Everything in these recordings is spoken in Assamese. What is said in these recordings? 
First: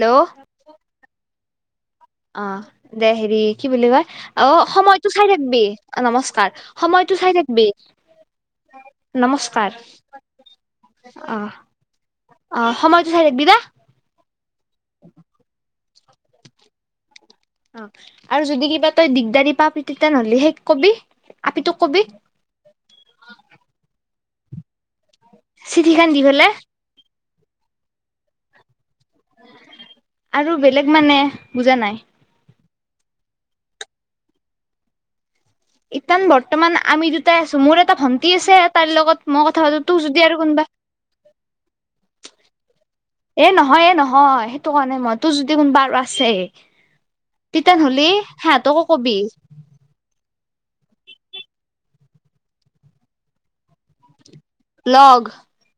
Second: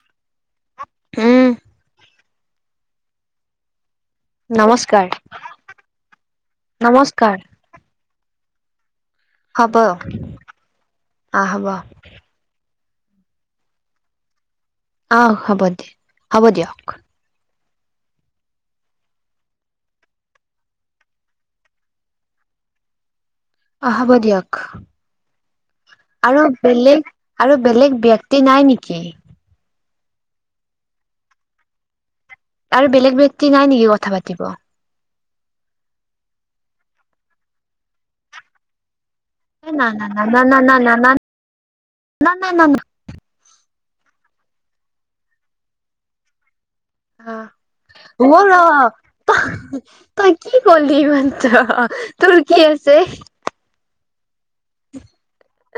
হেল্ল'! [unintelligible] অ দে হেৰি কি বুলি কয় অ নমস্কাৰ, সময়টো চাই থাকিবি অ নমস্কাৰ সময়টো চাই নমস্কাৰ থাকিবি। হ'ব নমস্কাৰ আহ অঁ হ'ব অঁ। সময়তো চাই থাকিবিদে। অঁ হ'ব দে। হ'ব দিয়ক। অ আৰু যদি কিবা তই দিগদাৰি পাবি তেতিয়া নহলে সেইক কবি আপি তোক কবি। অঁ হ'ব দিয়ক। চিঠি খান দি আৰু ফেলে বেলেগ আৰু বেলেগ ব্যক্তি নাই নেকি? আৰু বেলেগ মানে বুজা নাই? আৰু বেলেগ ব্যক্তি নাই নেকি কথা পাতিব। ইঠান বৰ্তমান আমি দুটাই আছো মোৰ এটা ভন্টি আছে তাই লগত মই কথা পাতো না তোৰ না যদি আৰু না কোনোবা না না না। এ নহয় এ নহয় সেইটো কোৱা নাই মই তোৰ যদি কোনোবা আৰু আছে হা তেতিয়ান হ'লে ও সিহঁতকো কবি ৰহ তই কি কলি এইমাত্ৰ তোৰ কি আছে লগ।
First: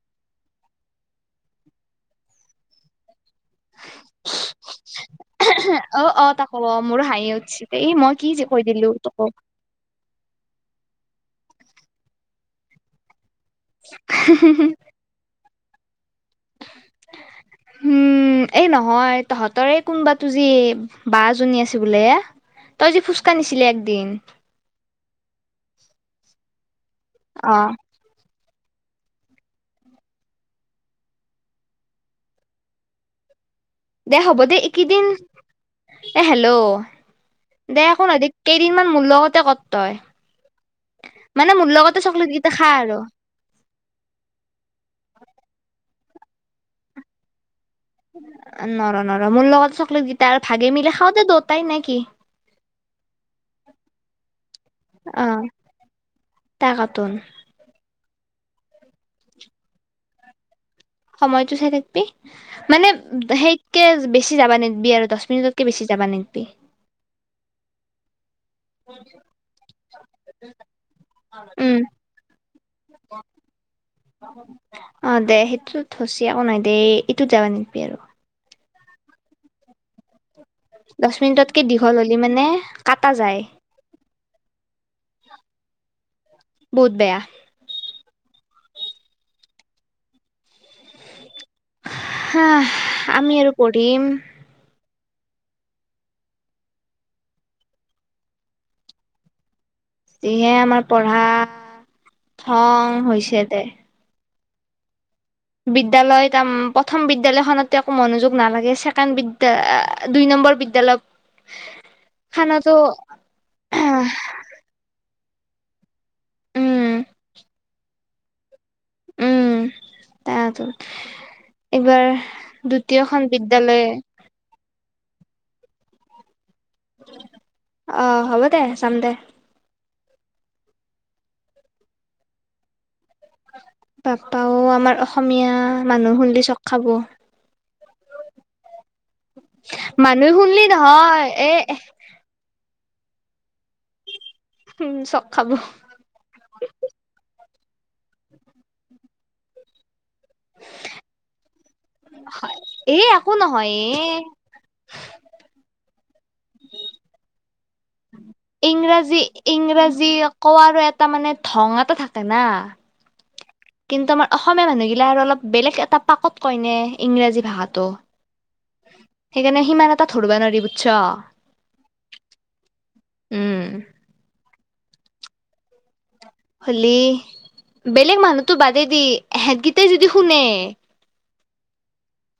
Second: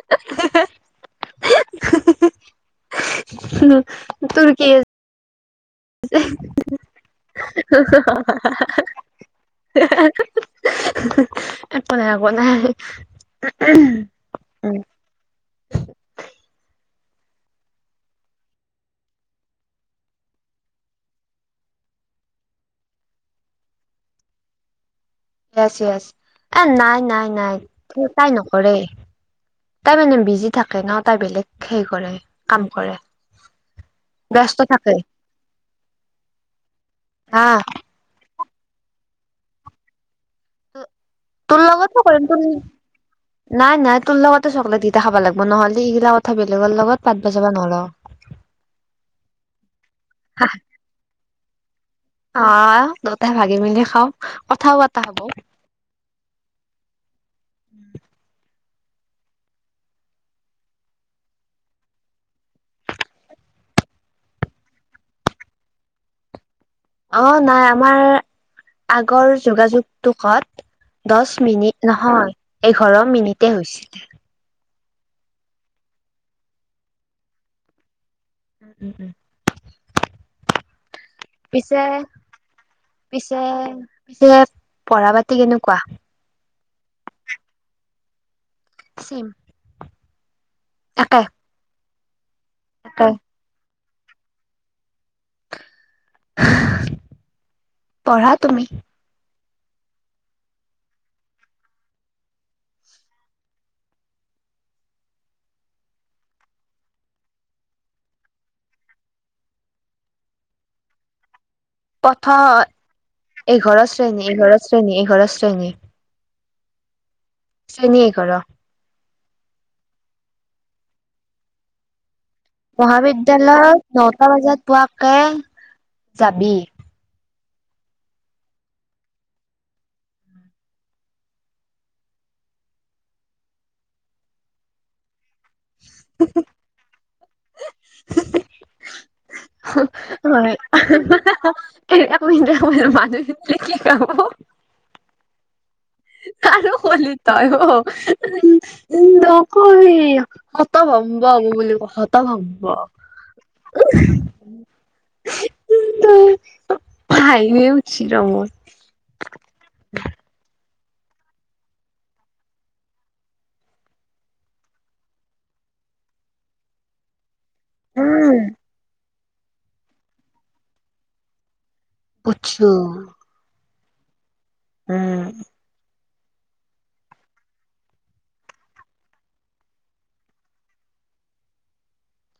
[unintelligible] তুৰ কি অ আছে। অ তাক মোৰ হাঁহি উঠছি এই মই কি যে কৈ দিলো তোকো একো নাই একো নাই। উম। উম এই নহয় তহঁতৰে কোনোবা তো যি বা জনী আছে বোলে তই যি ফুচকা নিছিলি একদিন। য়েছ য়েছ এ নাই নাই অ নাই তাই ন কৰে তাই মানে বিজি থাকে ন তাই বেলেগ হে কৰে কাম কৰে। দে হ'ব দে ব্যস্ত থাকে এইকেইদিন এ হেল্ল' হা দে একো নহয় কেইদিনমান মোৰ লগতে কৰ তই। মানে তোৰ মোৰ লগতে লগত চকলেট কৰিম তোৰ কেইটা খা আৰু নাই নাই তোৰ লগতে চকলেট দি খাব লাগিব নহলে স ইগলা কথা বেলেগৰ লগত পাতব যাবা নৰা। নৰ নৰ মোৰ লগতে চকলেট কেইটা আৰু ভাগে মিলি খাওঁ দে দুটাই নে কি অ', দুতাই ভাগি মেলি খাওঁ, কথাও পতা হ'ব। অ [unintelligible] সময়তটো চাই থাকবি, মানে সেইতকে বেছি যাবা নিদবি আৰু, দহ মিনিটতকে বেছি যাবা নিদবি। অ', নাই আমাৰ আগৰ যোগাযোগটোকত দচ উম মিনিট নহয়, এঘাৰ মিনিটেই হৈছিলে। অ', দে সেইটোতো [unintelligible] যাব নিদবি আৰু। উম উম উম। দহ মিনিটতকে পিছে দীঘল হ'লে মানে, কটা পিছে যায়। পিছে পঢ়া বাতি কেনেকুৱা? বহুত বেয়া। ছেইম। একে। হা, একে আমি আৰু পৰ টীম। পঢ়া তুমি। যিহে আমাৰ পঢ়া, থং হৈছে দে। বিদ্যালয় তাৰ প্ৰথম বিদ্য়ালয়খনত একো মনোযোগ নালাগে, ছেকেণ্ড বিদ্যা দুই নম্বৰ বিদ্যালয় [unintelligible] খানতো এঘৰ শ্ৰেণী এঘৰ শ্ৰেণী এঘৰ [unintelligible] উম [unintelligible] কৰ। উম, তাতো এইবাৰ দ্বিতীয়খন মহবিদ্যালয়ত বিদ্যালয় নটা বজাত পোৱাকে যাবি। অ', হ'ব দে, যাম দে। পাপাও আমাৰ অসমীয়া মানুহ হলে চক খাব। [unintelligible] মানুহে শুনলি নহয় এ [unintelligible] [unintelligible] উম, চক খাব। আৰু কলি তই অ', উম, উম নকবি হতভম্ব [unintelligible] হতভম্ব। এ একো নহয় এ [unintelligible] মোৰ। ইংৰাজী, ইংৰাজী কোৱাৰ এট তাৰ মানে, ধং এটা থাকে না। কিন্তু আমাৰ অসমীয়া মানুহগিলাক আৰু অলপ বেলেগ এটা পাকত কইনে ইংৰাজী ভাষাতো। উম সেইকাৰণে সিমান এটা ধৰবা নি বুজছ বুজিছো। উম উম হলি বেলেগ মানুহতো বাদেইদি এহতকেইটাই যদি শুনে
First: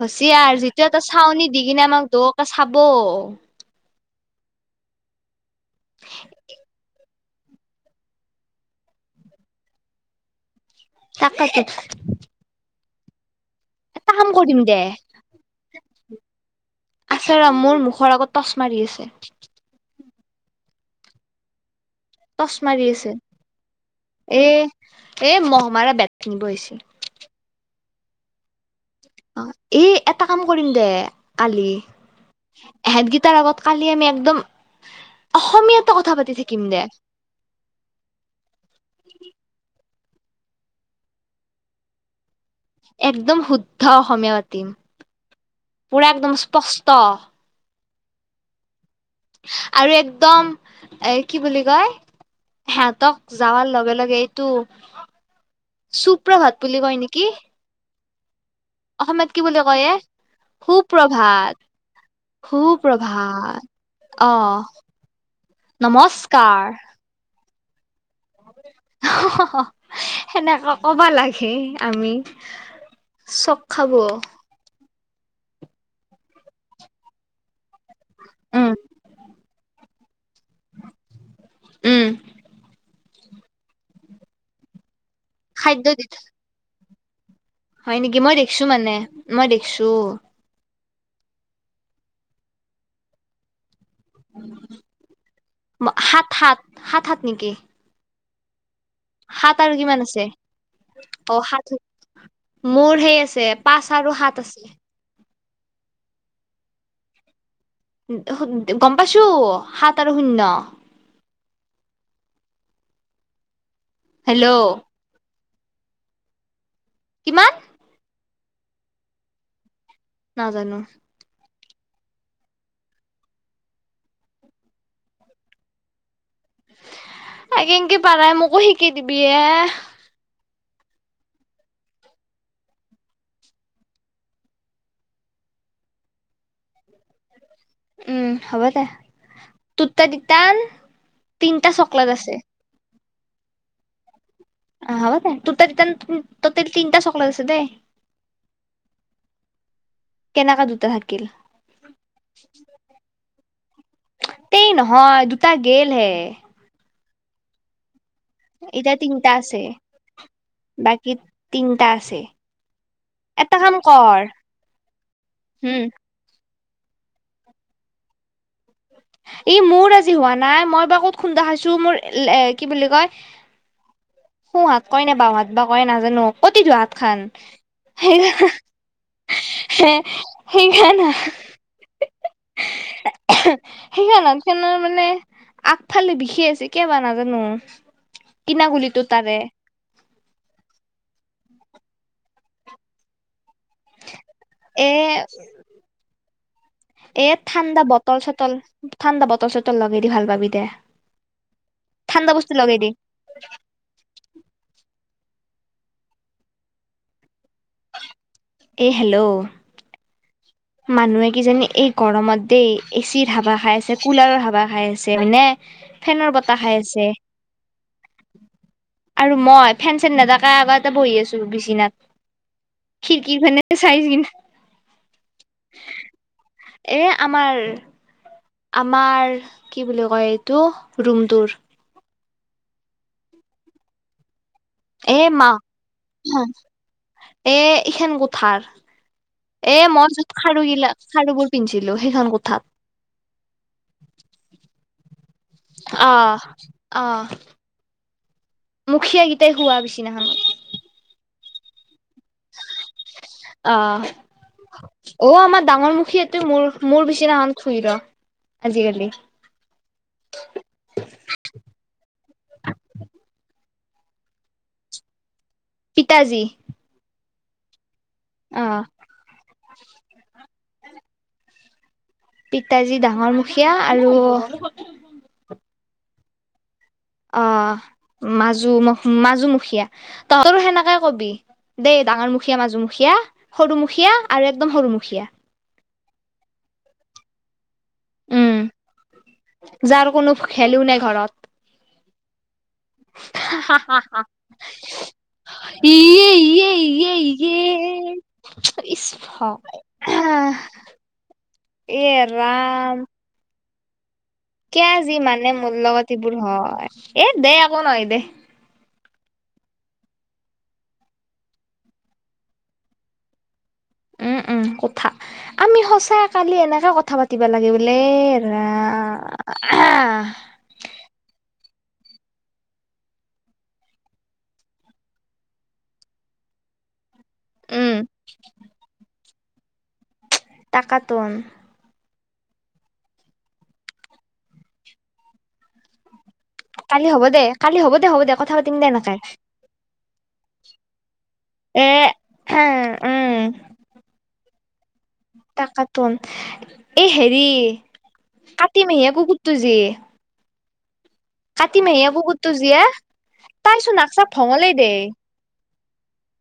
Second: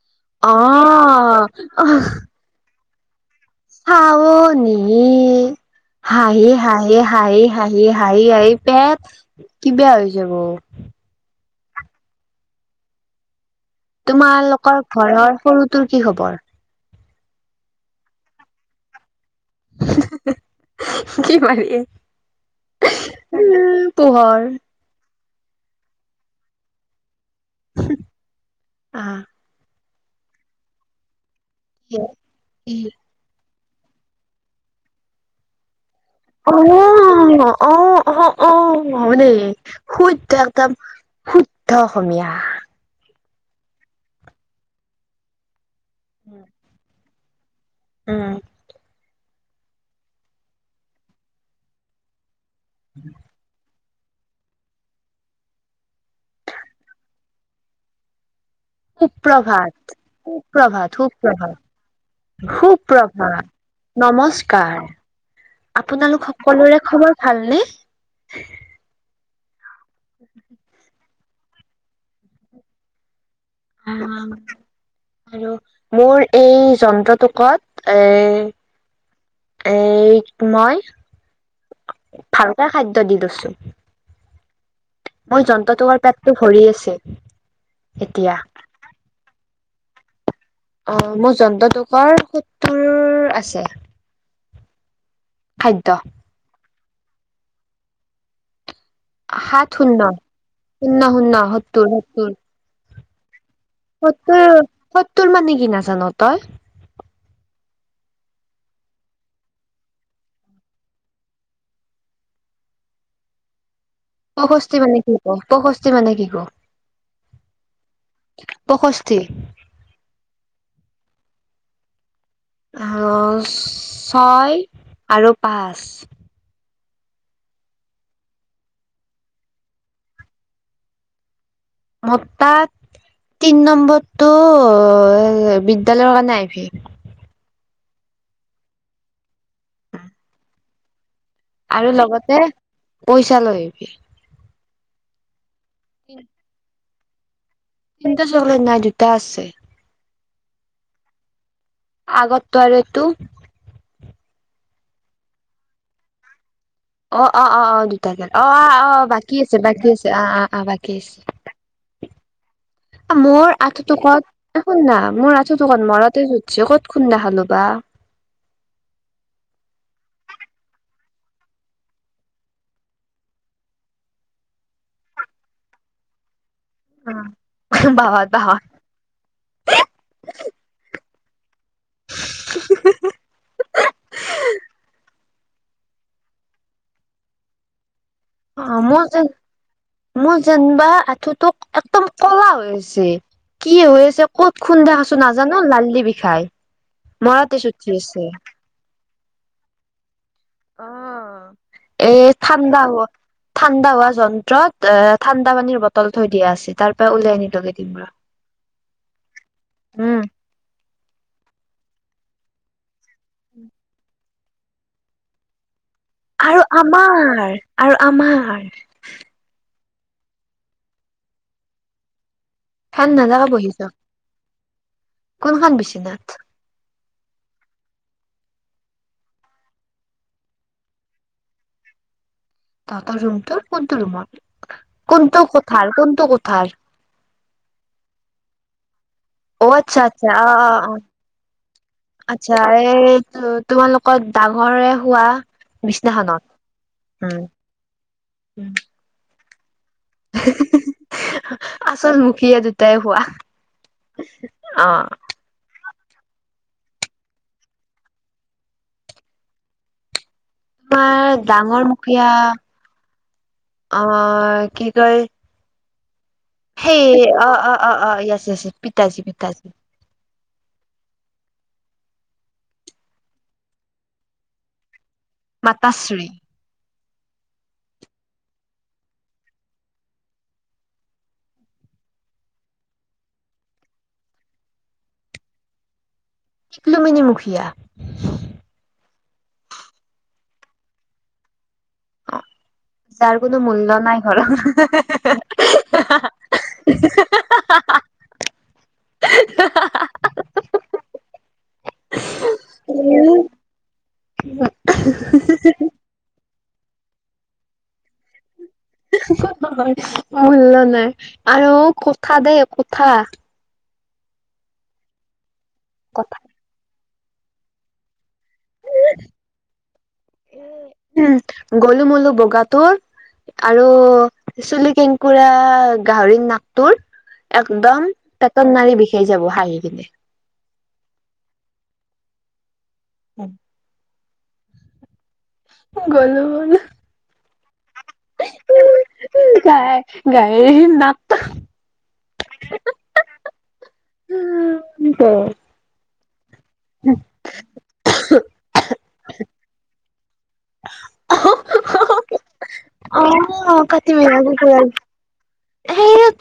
হৈছে অ আৰু যিটো এটা চাউনি দি কিনে আমাক দুৰৰ পৰা চাব ব খাৱ নি হাহি হাহি হাঁহি হাঁহি হাঁহি হাঁহি পেট কিবা হৈছে বৌ পকেট দে তোমালোকৰ ঘৰৰ সৰু তোৰ কি খবৰ? আচে মোৰ মুখৰ আগত টচ মাৰি আছে কি মাৰিছে? টচ মাৰি আছে পোহৰ এ এই মহমাৰা বেট থিনিব আহি হৈছে, হম, অ' এই এটা কাম কৰিম দে আলি এহেঁত গীটাৰ আগত কালি আমি একদম অসমীয়া অ' অ' অ' অ' হব দেই শুদ্ধ একদম শুদ্ধ অসমীয়া একদম শুদ্ধ অসমীয়া পাতিম পুৰা একদম স্পষ্ট উম! আৰু একদম এ কি বুলি কয় সিহঁতক যাৱাৰ লগে লগে এইটো চুপ্ৰভাত বুলি কয় নেকি? অসমীয়াত কি বুলি কয় সুপ্ৰভাত এ সুপ্ৰভাত সুপ্ৰভাত সুপভাত সুপ্ৰভাত অ নমস্কাৰ আপোনালোক নমস্কাৰ সকলোৰে খবৰ ভালনে [unintelligible] অহ হ হ সেনেকা ক'ব লাগে হে আমি চক খাব আৰু মোৰ এই যন্ত্ৰটো কত এ এই মই উম ভালকে খাদ্য দি দৈছো চুপ মই জন্ত্ৰ খাদ্য তৰ দি পেটটো ভৰি আছে। হয় নেকি মই এতিয়া। দেখিছো মানে মই দেখছো অ' মোৰ জন্ত্ৰটোক বৰ চতুৰ আছে খাদ্য। [unintelligible] সাত সাত হাত হাত নেকি সাত আৰু কিমান শূন্য আছে শূন্য শূন সত্তৰ সত্তৰ ঢ়েই আছে পাঁচ আৰু সাত সত্তৰ আছে সত্তৰ মানে কি নাজানো তই, গম পাইছো সাত আৰু শূন্য হেল্ল' প্ৰশস্তি মানে কি? অল্পশস্তি মানে কি ক? কিমান পষষ্ঠি নাজানো আঁহ ছয় আৰু পাঁচ এনেকে প নাই মোকো শিকি দিবি এ ম তাত তিন নম্বৰটো বিদ্যালয়ৰ কাৰণে আহিবি, উম হ'ব দে ত ত দিতান তিনিটা আৰু চকলেট আছে। লগতে পইচা লৈ আহিবি। অ' হব দে তোতেই তাত তিনিটা চকলেট আছে দেই কিন্তু চকলেট নাই দুটা আছে কেনেকা দুটা থাকিল আগততো আৰু এইটো ই নহয় দুটা গলেহে অ' অ' অ' আ অ' অ' অ' এতিয়া অ' তিনটা বাকী আছে বাকী আছে অঁ অঁ অঁ বাকী আছে তিনটা আছে মোৰ এটা কাম আঁঠু কৰ টোকত শুন না মোৰ আঁঠু টুোকত হম মৰতে ক'ত খুন্দা হালো বা ই মোৰ আজি হোৱা নাই মই বাৰু ক'ত খুন্দা খাইছো মোৰ এ কি বুলি কয় সোহাত কয় ন বহাত বা কয় নাজানো অতিজোৱাত খান বাহত বাহত। স সেইখানা সেইখনত খানৰ মানে। আগফালে বিষি আছে কিয় বা নাজানো। কিনা অহ ', গুলিটো মোৰ যে তাৰে মোৰ যেনিবা। তোক একদম কলা হৈ হৈছে। কি হৈ আছে ক'ত এ খুন্দেখ আছো নাজানো লাল্লি বিষাই মৰাতে চ উঠি আছে। ঠাণ্ড বল চটল লাগে দি ভাল পাবি। দে অহ ', এই বস্তু লগাই ঠাণ্ডা দি হোৱা ঠাণ্ডা হোৱা যন্ত্ৰত এ ঠাণ্ডা টা পানীৰ বটল থৈ দিয়া আছে তাৰ পৰা উলে আনি লগে দিম ৰহ। এই হেল্ল', মানুহে কিজানি এই গৰমত দেই এ চিৰ ধবা খাই আছে কুলাৰৰ হাৱা খাই আছে মানে। আৰু আমাৰ - আৰু আমাৰ আৰু মই ফেন চেন নথাকা আগাৰ এটা বহি আছো বিছনাত। ফেন খিৰিকিৰ নলগাই ফানে বহি যাও চাইজ কিন্ত [unintelligible] কোনখন বিচনাত। এ আমাৰ আমাৰ কি বুলি কয় এইটো ৰুমটোৰ। তহতৰ ৰুমটো কোনটো ৰুমৰ? এ কোনটো কোঠাৰ কোনটো [unintelligible] কোঠাৰ এহ ইখান থাৰ [unintelligible] অহ ', আচ্ছা - আচ্ছা অহ ', - অহ ', - অহ পিন্ধিছিলো সেইখন ', আচ্ছা, কোঠাত এই তোমালোকৰ ডাঙৰে হোৱা বিছনাখনত উম। মুখীয়া হোৱা বিচনা। বিচনাখনত। আচলমুখীয়া দুটাই হোৱা আহ অহ ', সেইটো মোৰ মোৰ বিচিনাখন শুই ৰ আজিকালি। তোমাৰ ডাঙৰ অহ ', কি তই পিতাজী সেই অহ ', - অহ ', অহ ', - অহ ', য়েছ -য়েছ অ পিতাজি - পিতাজি। পিতাজী ডাঙৰ মুখীয়া আৰু মাতাশ্ৰী। অহ ', মাজু মাজুমুখীয়া তহতৰ সেনেকাই কৰিবি দেই ডাঙৰ মুখীয়া, মাজুমুখীয়া, সৰুমখীয়া আৰু একদম সৰুমুখীয়া। তিক্লো মিনি মুখিয়া। উম, যাৰ কোনো খেলোঁ নে ঘৰত? যাৰ কোনো মূল্য নাই ঘৰত এ, এ, এ, এ, ইচ এৰাম। উম কিয়া যি মানে মোৰ লগত এইবোৰ হয়। এ দে একো নহয় দে। মূল্য নাই আৰু কথা দেই কথা। উম, উম, কথা। আমি সঁচাই কথা কালি এনেকে কথা পাত কিবা লাগে বোলে। এয়া উম গলু মলু বগাটোৰ আৰু চুলি কেকুৰা গাহৰি নাকটোৰ। একদম পেটৰ নাৰী বিষ সেই যাব হাঁহি। কিনে টাকাতন। উম। গ'লো ন'। খালি হ'ব দে হ'ব দে কথা পাতি দে নকই, গাই গাই নাট আ এ টাকাতন এ হেৰি কাটি মেহীয়া কুকুুৰটো যে [unintelligible] কাটি মাহী কুকুতটো জিয়া অ তাইচোন নাক চাগ ভঙলেই দেই সেই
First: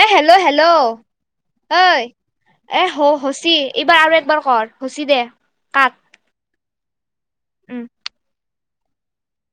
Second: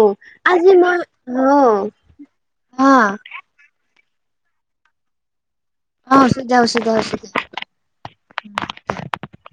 এ হেল্ল' হেল্ল' অ ঐ এ অ হ হচি এইবাৰ আৰু একবাৰ কৰ হুচি দে কাট অ ওচত যা ওচত হয় উম উ [unintelligible]